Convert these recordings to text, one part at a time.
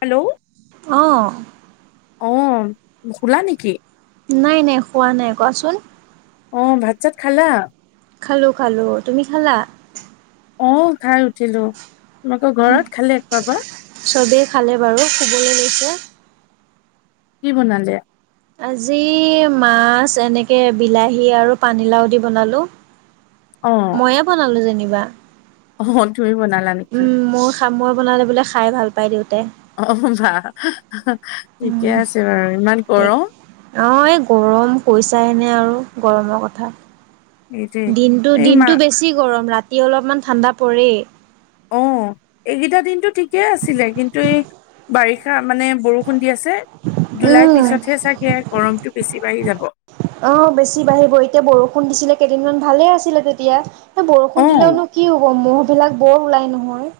Hello অ'হ অ' শুলা নেকি? নাই-নাই, শোৱা নাই কোৱাচোন? অ' ভাত-চাত খালা? খালোঁ-খালোঁ। তুমি খালা? অ' খাই উঠিলোঁ, তোমালোকৰ ঘৰত খালে একোৱাব? চবেই খালে বাৰু, শুবলৈ লৈছে। কি বনালে? আজি মাছ এনেকে বিলাহী আৰু পানীলাও দি বনালোঁ। অ মইয়ে বনালো যেনিবা। অ' তুমি বনালা নেকি? অ' মই বনালে বোলে খাই ভাল পায় দেউতাই। অ' বাহ ঠিকে আছে বাৰু, ইমান গৰম অ' এই গৰম পৰিছে এনে আৰু গৰমৰ কথা এইটোৱে দিনটো, এই মা দিনতো বেছি গৰম, ৰাতি অলপমান ঠাণ্ডা পৰেই। অ' এইকেইটা দিনতো ঠিকেই আছিলে, কিন্তু এই বাৰিষা মানে বৰষুণ দি আছে। উম, জুলাই পিছতহে চাগে গৰমতো বেছি বাঢ়ি যাব। অ' বেছি বাঢ়িব। এতিয়া বৰষুণ দিছিলে, কেইদিনমান ভালে আছিলে তেতিয়া। এই অ বৰষুণ দিলেওনো কি হ'ব, মহ' বিলাক বৰ ওলাই নহয়।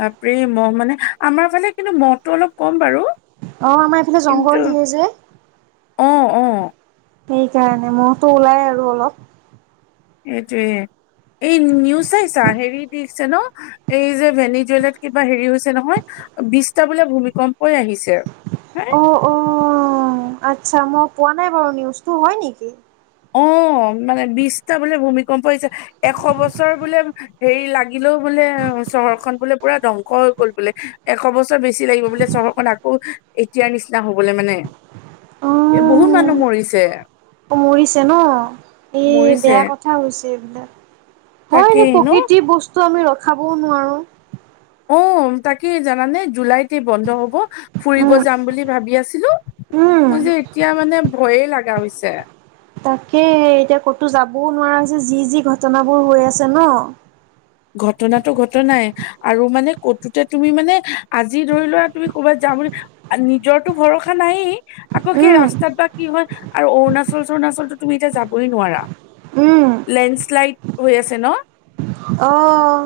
বাপৰে মহ মানে আমাৰ ফালে কিন্তু মহটো অলপ কম বাৰু। অহ আমাৰ এইফালে কিন্তু জংঘল ঢেৰ যে। অ অ সেইকাৰণে, মহতো ওলাই আৰু অলপ। সেইটোয়ে এই নিউজ চাইছা? হেৰি দিছে ন এই যে ভেনিজুৱেলাত কিবা হেৰি হৈছে নহয়, বিছটা বোলে ভূমিকম্পই আহিছে। হে অ অ, আচ্ছা মই পোৱা নাই বাৰু নিউজটো, হয় নেকি? অ মানে বিছটা বোলে ভূমিকম্প হৈছে। এশ বছৰ বোলে হেৰি লাগিলেও বোলে চহৰখন বোলে পুৰা ধ্বংস হৈ গল বোলে। এশ বছৰ বেছি লাগিব বোলে চহ ৰ খন আকৌ এতিয়াৰ নিচিনা হবলে মানে। এ বহুত অহ মানুহ মৰিছে। মৰিছে ন', এই মৰিছে বেয়া কথা হৈছে এইবিলাক, হয় এনে তাকেই ন প্ৰকৃতি বস্ তু আমি ৰখাবও নোৱাৰোঁ। অউম, তাকে জানানে জুলাইতে বন্ধ হ'ব ফুৰিব উম যাম বুলি ভাবি আছিলো। উম মই যে এতিয়া মানে ভয়ে লাগ া হৈছে। তাকেই এতিয়া ক'তো যাবও নোৱাৰা হৈছে যি যি ঘটনাবোৰ হৈ আছে ন'! ঘটনাটো ঘটনাই আৰু মানে কতোতে তুমি মানে আজি ধৰি লোৱা তুমি ক'বাত যা তাৰমান নিজৰতো ভৰসা নায়েই আকৌ সেই উম ৰাস্তাত বা কি হয় আৰু অৰুণাচল-চৰুণাচলতো তুমি এতিয়া যাবই নোৱাৰা। উম, লেণ্ডশ্লাইড হৈ আছে ন? অঁ।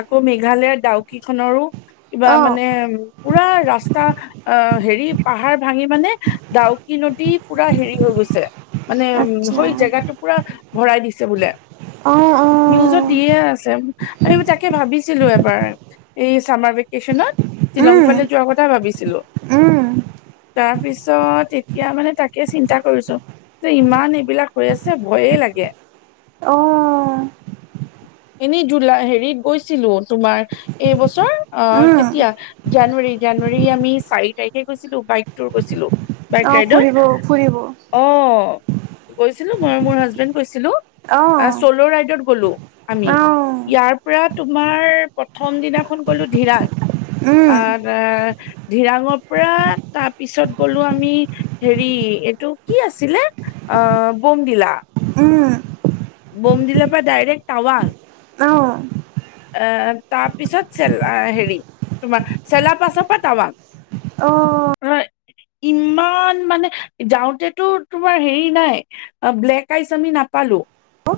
আকৌ মেঘালয়ৰ ডাউকিখনৰো কিবা অ', মানে পুৰা ৰাস্তা অ হেৰি পাহাৰ ভাঙি মানে ডাউকি নদী পুৰা হেৰি হৈ গৈ মানে উ আচ্ছা। হৈ জেগাটো পুৰা ভৰাই দিছে বোলে। অ', অ। নিউজত দিয়ে আছে, আমি তাকে ভাবিছিলো এবাৰ এই চামাৰ ভেকেশচনত! উম, শ্বিলংফালে যোৱা কথা ভাবিছিলো! উম, তাৰ পিছত এতিয়া মানে তাকে চিন্তা কৰিছো! যে ইমান এইবিলাক হৈ আছে ভয়ে লাগে। অ এনে জুলাই হেৰিত গৈছিলো তোমাৰ এই বছৰ আহ উম, কেতিয়া জানুৱাৰী জানুৱাৰী আমি চাৰি তাৰিখে গৈছিলো, বাইক ৰ গৈছিলো। বাইক অ', ফুৰিব ফুৰিব ৰাইডত অ' গৈছিলো, মই মোৰ হাজবেণ্ড গৈছিলো আ অ', চ'ল' ৰাইডত গ'লো আমি। অ', ইয়াৰ পৰা তোমাৰ প্ৰথম দিনাখন গলো ধিৰাং, আ উম, ধিৰাঙৰ পৰা তাৰপিছত গলো আমি হেৰি এইটো কি আছিলে অ' বোমডিলা। উম, বমডিলা পৰা ডাইৰেক্ট টাৱাং। অ', আহ তাৰপিছত চেলা হেৰি তোমাৰ চেলা পাছ পা তাৱাং। অ', ইমান মানে যাওঁতেতো তোমাৰ হেৰি নাই ব্লেক আইচ আমি নাপালো!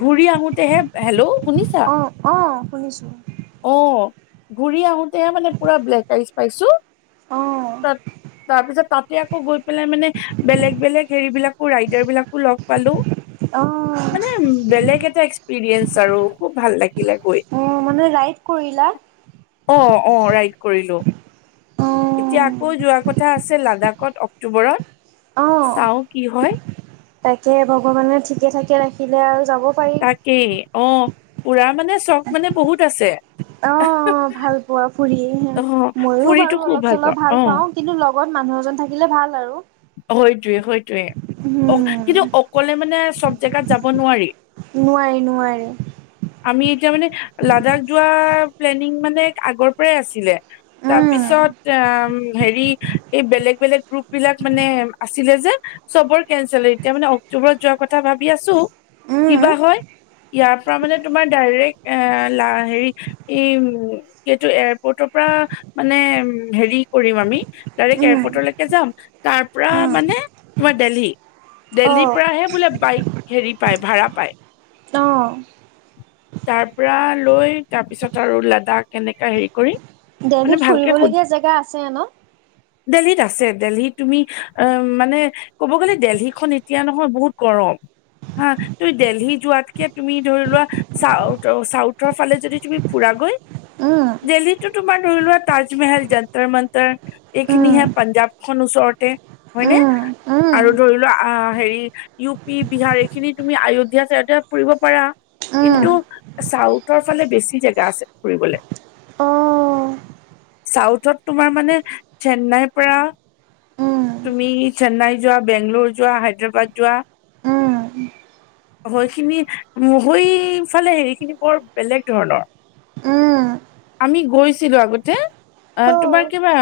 ঘূৰি আহোতে হে হেল্ল' শুনিছা? অ', অ', শুনিছোঁ অ'হ ঘূৰি আহোতেহে মানে পুৰা ব্লেক আইচ পাইছো, অ', তাত তাৰ পিছত তাতে আকৌ গৈ পেলাই মানে বেলেগ বেলেগ হেৰি বিলাকো ৰাইডাৰ বিলাকো লগ পালো, অ'হ মানে বেলেগ এটা এক্সপিৰিয়েন্ঞ্চ আৰু খুব ভাল লাগিলে গৈ। অ মানে ৰাইড কৰিলা? অ' অ' ৰাইড কৰিলো। এতিয়া অ', আকৌ যোৱা কথা আছে লাডাকত অক্টোবৰত। অ', চাওঁ কি হয়? তাকে ভগৱানে ঠিকে ঠাকে ৰাখিলে আৰু যাব পাৰি। তাকেই অ' ফুৰা মানে চখ মানে বহুত আছে। অ' ভাল পোৱা ফুৰি হে, অ মইয়ো ফুৰিতো বাৰু খুব অলপ চলপ ভাল অ পাওঁ। কিন্তু লগ লগত মানুহ এজন থাকিলে ভাল আৰু। হয়তোৱে-হয়তোৱে অ' কিন্তু উম, অকলে মানে চব জেগাত যাব নোৱাৰি। নোৱাৰে-নোৱাৰে। আমি এতিয়া মানে লাডাখ যোৱা প্লেনিং মানে আগৰ পৰাই আছিলে, উম, তাৰপিছত তাৰপিছত হেৰি এই বেলেগ-বেলেগ গ্ৰুপ বিলাক মানে আছিলে যে চবৰ কেঞ্চেল, এতিয়া মানে অক্টোবৰত যোৱাৰ কথা ভাবি আছোঁ। উম, কিবা হয় ইয়াৰ পৰা মানে তোমাৰ ডাইৰেক্ট এ লা হেৰি এই উম' এইটো এয়াৰপৰ্টৰ পা মানে হেৰি কৰিম আমি ডাইৰেক্ট উম, এয়াৰপৰ্টলৈকে যাম, তাৰ পৰা উম, মানে তোমাৰ দিল্লী। দিল্লী অ', পৰাহে বোলে বাইক, হেৰি পায় ভাড়া পায়। অ', তাৰ পৰা লৈ তাৰপিছত আৰু লাডাখ কেনেকা হেৰি কৰি। মানে দিল্লীত ভালকে ফুৰিবলগীয়া জেগা আছে ন? দিল্লীত আছে। দিল্লী তুমি অ' মানে ক'ব গ'লে দিল্লীখন এতিয়া নহয় বহুত গৰম। হা ত দিল্লী যোৱাতকে তুমি ধৰি লোৱা, চাউ চাউথৰ ফালে যদি তুমি ফুৰা গৈ উম, দিল্লীটো তোমাৰ ধৰি লোৱা তাজমেহল যান্ত্ৰৰ মান্ত্ৰৰ উম, এইখিনিহে। পাঞ্জাৱ খন ওচৰত তে হয়নে? উম, আৰু উম, ধৰি লোৱা আহ, হেৰি ইউ পি বিহাৰ এইখিনি তুমি আয়োধ্যা-চায়োধ্যা ফুৰিব পাৰা। উম, কিন্তু চাউথৰ ফালে বেছি জেগা আছে ফুৰিবলে। অ'। চাউথত তোমাৰ মানে, চেন্নাইৰ পৰা উম, তুমি চেন্নাই যোৱা, বেংগলোৰ যোৱা, হায়দৰাবাদ যোৱা। উম, হয়খিনি মো হৈইফালে হেৰিখিনি বৰ বেলেগ ধৰণৰ। উম। আমি গৈছিলো আগতে অ তোমাৰ কিবা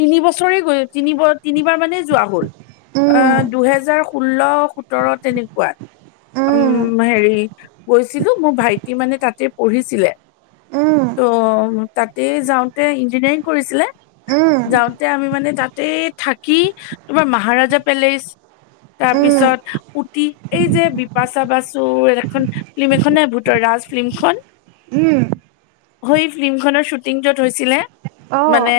তিনিবছৰে গৈ তিনি তিনিবাৰ মানেই যোৱা হ'ল উম, অহ, দুহেজাৰ ষোল্ল সোতৰ তেনেকুৱাত। উম হেৰি গৈছিলো মোৰ ভাইটি মানে তাতে পঢ়িছিলে ত' তাতে যাওঁতে ইঞ্জিনিয়াৰিং কৰিছিলে উম, যাওঁতে আমি মানে তাতে থাকি তোমাৰ মহাৰাজা পেলেচ উম, তাৰপিছত এই যে বিপাচা বাচুৰ এখন ফিল্ম এখননে ভূতৰ ৰাজ ফিল্মখন উম সৈ ফিল্মখনৰ শ্বুটিংটোত হৈছিলে অ', মানে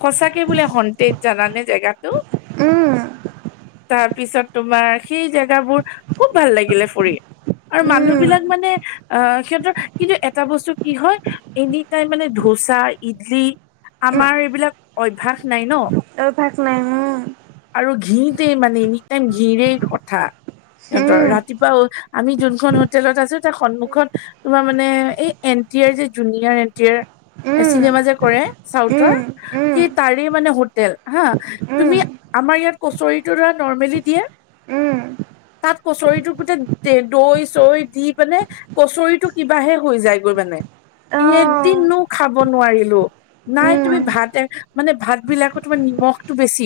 সচাকে বোলে হণ্ন্তেজ জানা নে জেগাটো উম, তাৰপিছত তোমাৰ সেই জেগাবোৰ খুব ভাল লাগিলে ফুৰি। আৰু মানুহ উম, বিলাক মানে আহ সিহঁতৰ কিন্তু এটা বস্তু কি হয় এনি টাইম মানে ধোচা, ইডলি উম, আমাৰ এইবিলাক অভ্যাস নাই ন'। অভ্যাস নাই উম আৰু ঘিতেই মানে এনি টাইম ঘিৰেই কথা সিহঁতৰ, ৰাতিপুৱাও আমি যোনখন হোটেলত আছো তাৰ সন্মুখত তোমাৰ মানে এই এন টি আৰ যে জুনিয়ৰ এন টি আৰ উম, চিনেমা যে কৰে চাউথৰ উম, উম, কি তাৰে মানে হোটেল হা উম, তুমি উম, আমাৰ ইয়াত কচৰিটো দৰা নৰ্মেলি দিয়ে উম, তাত কচৰিটো গোটেই দৈ চৈ দি পান কচৰিটো কিবাহে হৈ যায়গৈ মানে অ', এদিনো খাব নোৱাৰিলোঁ নাই তুমি উম, ভাত মানে ভাতবিলাকত তাৰ নিমখ টো বেছি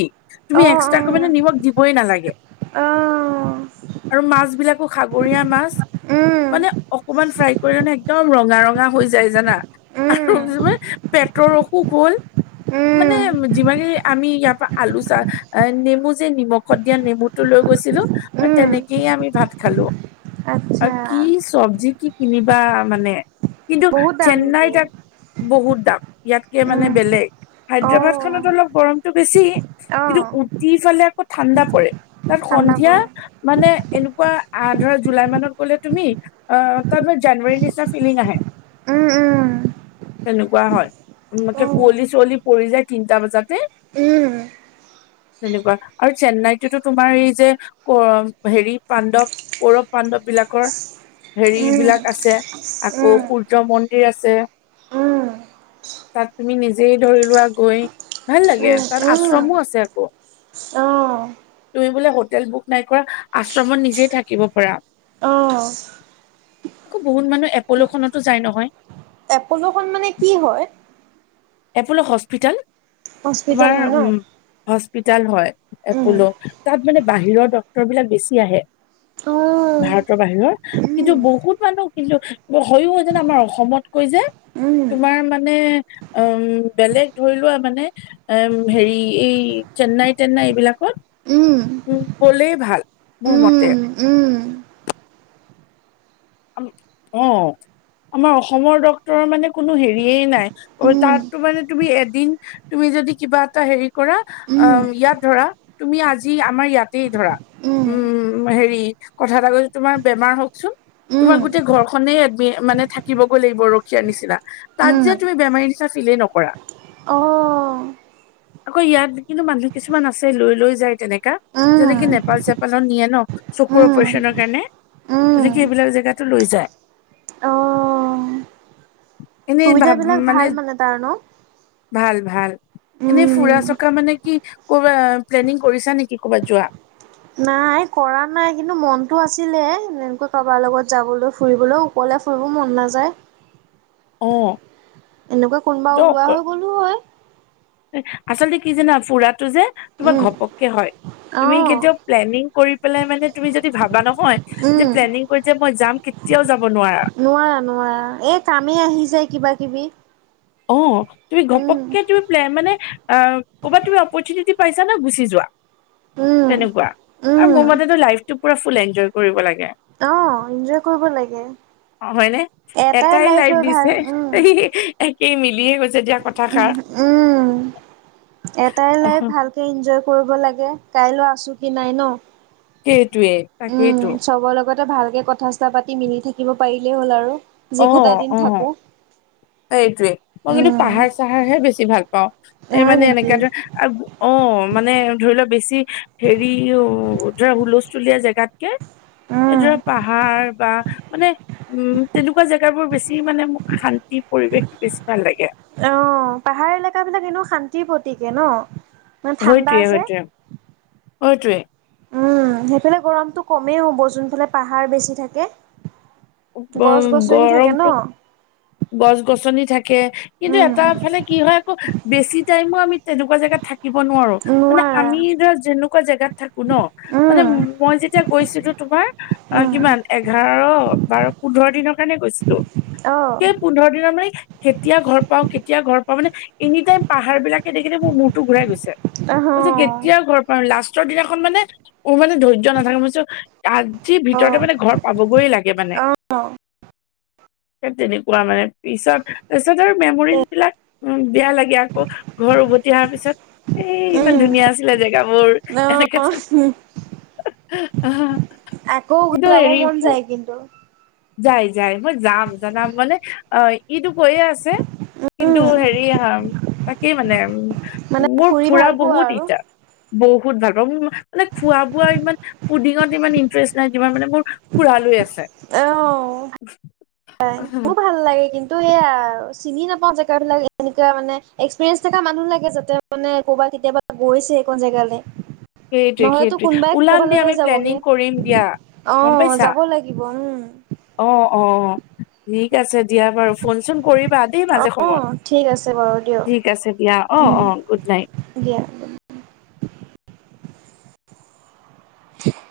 তুমি অ', অ', অ', এক্সট্ৰাকে মানে নিমখ দিবই নালাগে। আৰু মাছবিলাকো সাগৰীয়া মাছ। উম, মানে অকমান ফ্ৰাই কৰিলোনে একদম ৰঙা ৰঙা হৈ যায় জানা আৰু উম, যিমান পেটৰ অসুখ হ'ল, মানে উম, যিমানে আমি ইয়াৰ পৰা আলু চা নেমু যে নিমখত দিয়া নেমুটো লৈ গৈছিলোঁ। উম, তেনেকেইয়ে আমি ভাত খালো অ আচ্ছা কি চবজি কি কিনিবা মানে কিন্তু বহুত দাম চেন্নাই নেকি? তাক বহুত দাম ইয়াতকে মানে উম, বেলেগ হায়দৰাবাদ অ', খানত অলপ গৰমতটো বেছি কিন্তু অ', উটি ফালে আকৌ ঠাণ্ডা পৰে তাত ঠাণ্ডা সন্ধিয়া পৰে মানে এনেকুৱা আহ ধৰা জুলাই মানত গ'লে তুমি অ তাত জানুৱাৰীৰ নিচিনা ফিলিং আহে উম, তেনেকুৱা হয়, উম, কুঁৱলী চুৱলী পৰি যায়। তিনিটা বজাতে উম, তেনেকুৱা আৰু চেন্নাইততো তোমাৰ এই যে হেৰি পাণ্ডৱ কৌৰৱ পাণ্ডৱ বিলাকৰ। উম, উম, হেৰিবিলাক আছে আকৌ সূৰ্য মন্দিৰ আছে উম, তাত তুমি নিজেই ধৰি লোৱা গৈ ভাল লাগে উম, উম, তাত উম আশ্ৰমো আছে আকৌ অ', তুমি বোলে হোটেল বুক নাই কৰা আশ্ৰমত নিজেই থাকিব পাৰা আহঁ আকৌ বহুত মানুহ এপ'লো খতো যায় নহয় এপলোখন মানে কি হয় এপলো হস্পিতালত হস্পিটেল তোমাৰ হয় ন? উম হস্পিতাল হয় উম। এপলো তাত মানে বাহিৰৰ ড্ক্তৰ বিলাক বেছি আহে অ', ভাৰতৰ বাহিৰৰ কিন্তু উম, বহুত মানুহ কিন্তু হয়ো জানা যেন আমাৰ অসমত কৈ যে। উম, তোমাৰ মানে উম বেলেগ ধৰি লোৱা মানে এ হেৰি এই চেন্নাই তেন্নাই এইবিলাকত উম, ক'লেই ভাল মোৰ মতে। উম, উম, অ আমাৰ অসমৰ ডাক্তৰৰ মানে কোনো হেৰিয়েই নাই উম, তাতটো মানে তুমি এ দিন, তুমি যদি কিবা এটা হেৰি কৰা, অ উম, ইয়াত ধৰা তুমি আজি আমাৰ ইয়াতেই ধৰা উম হেৰি, কথা এটা ক'লে তোমাৰ বেমাৰ হওকচোন। তোমাৰ উম, গোটেই ঘৰখনে মানে থাকিবগৈ লাগিব ৰখিয়াৰ নিচিনা, তাত উম, যে তুমি বেমাৰী িলেই নকৰা অ', আকৌ ইয়াত কিন্তু মানুহ কিছুমান আছে লৈ-লৈ যায় তেনেক উম, যেনেকে নেপাল চেপালৰ নিয়ে ন চকুৰ উম, অপাৰেচনৰ কাৰণে উম, তেনেকে এইবিলাক যে ইয়াতো লৈ যায়। অ', এনেই ভ সুবিধাবিলাক মানে, ভাল তাৰ ন? ভাল ভাল। এনেই উম, ফুৰা-চকা মানে কি ক'ব প্লেনিং কৰিছা নেকি কবাত যোৱা? নাই কৰা নাই কিন্তু মনতটো আছিলে এনেকৈ কাৰোবাৰ লগত যাবলৈ ফুৰিবলৈ অকলে মোৰো মন নযায় অ এনেকুৱা কোনোবা দক ওলোৱা হৈ গ'লো হয়। আচলতে কি জানা ফুৰাটো যে তোমাৰ উম। ঘপককে হয় তুমি অ', কেতিয়াও প্লেনিং কৰি পেলায় মানে তুমি যদি ভাবা নহয়, যে উম, প্লেনিং কৰি যে মই যাম কেতিয়াও যা নোৱাৰা-নোৱাৰা এই কামেই আহি যায় কিবা-কিবি। অ, তুমি ঘপককে তুমি প্লেন বনাই আহ ক'বাত তুমি অপৰচুনিটী পাইছা ন গুচি যোৱা। উম, তেনেকুৱা আৰু উম, মোৰ মতেতো লাইফটো পুৰা ফুল এনজয় কৰিব লাগে। অ', এনজয় কৰিব লাগে। অ, হয়নে এটাই লাইফ লাইট হয় ভাল দিছে। উম, এই মিলিয়ে গৈছে দিয়া। কথাষাৰ উম-উম এটাই লাইভ ভালকে এনজয় কৰিব লাগে কাইলৈ আছোঁ কি নাই ন। টোৱে উম, তাকেইতো। চবৰ লগতে ভালকে কথা চথা পাতি মিলি থাকিব পাৰিলেই হ'ল আৰু যি কেইটা দিন থাকো। এইটোৱে মই কিন্তু উম, পাহাৰ চাহাৰ হে বেছি ভাল পাওঁ এই হয় মানে নেকি এনেকুৱ ধৰে আৰু অ', মানে ধৰি লোৱা বেছি হেৰি ধৰা হুলস্থুলীয়া জেগাতকে এইজে উম। পাহাৰ বা মানে উম, তেনেকুৱা জেগা বোৰ বেছি মানে মোক শান্তি পৰিৱেশটো বেছি ভাল লাগে। অ, পাহাৰ এলেকাবিলাক এনোও শান্তিৰ প্ৰতীকে ন। মানে ঠাণ্ডা যে। সেইটোৱে-সেইটোৱে-সেইটোৱে। উম, সেইফালে গৰমটো কমেই হ'ব যোনফালে পাহাৰ বেছি থাকে। গছ উম, গছনি থাকে ন? গৰমটো গছ-গছনি থাকে কিন্তু উম, এটা ফালে কি হয় আকৌ বেছি টাইম আমি তেনেকুৱা জেগাত থাকি থাকিব নোৱাৰো মানে নোৱাৰা। আমি ধৰা যেনেকুৱা জেগাত থাকো ন মানে উম, মই যেতিয়া গৈছিলো। তোমাৰ অ, উম, কিমান এঘাৰ বাৰু পোন্ধৰ দিনৰ কাৰণে গৈছিলো অ'। সেই পোন্ধৰ দিনৰ মানে কেতিয়া ঘৰ পাও কেতিয়া ঘৰ পাও মানে এনি টাইম পাহাৰ বিলাকে দেখেনে মোৰ মূৰতো ঘূৰাই গৈছে। অ', মইটো কেতিয়াও ঘৰ পাৰো লাষ্টৰ দিনাখন মানে মোৰ মানে ধৈৰ্য্য নাথাকে মইছো আাজিৰ ভিতৰতে অ', মানে ঘৰ পাবগৈ লাগে মানে। অ, তেনেকুৱা মানে পিছত পিছত আৰু মেমৰিজ বিলাক উ বেয়া লাগে আকৌ ঘৰ উভতি অহা পিছত। এ ইমান উম। ধুনীয়া আছিলে জেগাবোৰ এনেকে অ', আকৌ কিন্তু যাব হেৰি মন যায় কিন্তু। জাম মানে অ, ইটো কৈয়ে আছে কিন্তু উম, হেৰি তাকেই মানে উ মানে মোৰ ফুৰি ফুৰা ভাল পোৱা বহুত আৰু। ইটচা বহুত বহুত ভাল পাওঁ মোৰ মানে খোৱা বোৱা ইমান ফুডিঙত ইমান ইন্টাৰেষ্ট নাই যিমান মানে মোৰ ফুৰালৈ লৈ আছে। আহ [unintelligible] উ [unintelligible] মোৰ ভাল লাগে। কিন্তু সেয়া চিনি নাপাও জেগ বিলাক এনেকুৱা মানে এক্সপিৰিয়েঞ্চ থকা মানুহ লাগে যাতে মানে। ক'ৰবাত কেতিয়াবা গৈছে এইখন জেগালে। নহ'লেতো সেইটোৱে-সেইটোৱে কোনোবাই ওলাম ক'বালৈ দিয়া লৈ আমি যাবগে। প্লেনিং কৰিম দিয়া। অ, যাব লাগিব উম, অ-অ ঠিক আছে দিয়া বাৰু ফোন চোন কৰিবা দেই মাজে অ সময়ত। ঠিক আছে বাৰু ঠিক দিয়ক আছে দিয়া অ-অ গুড নাইট। দিয়া। িক [unintelligible]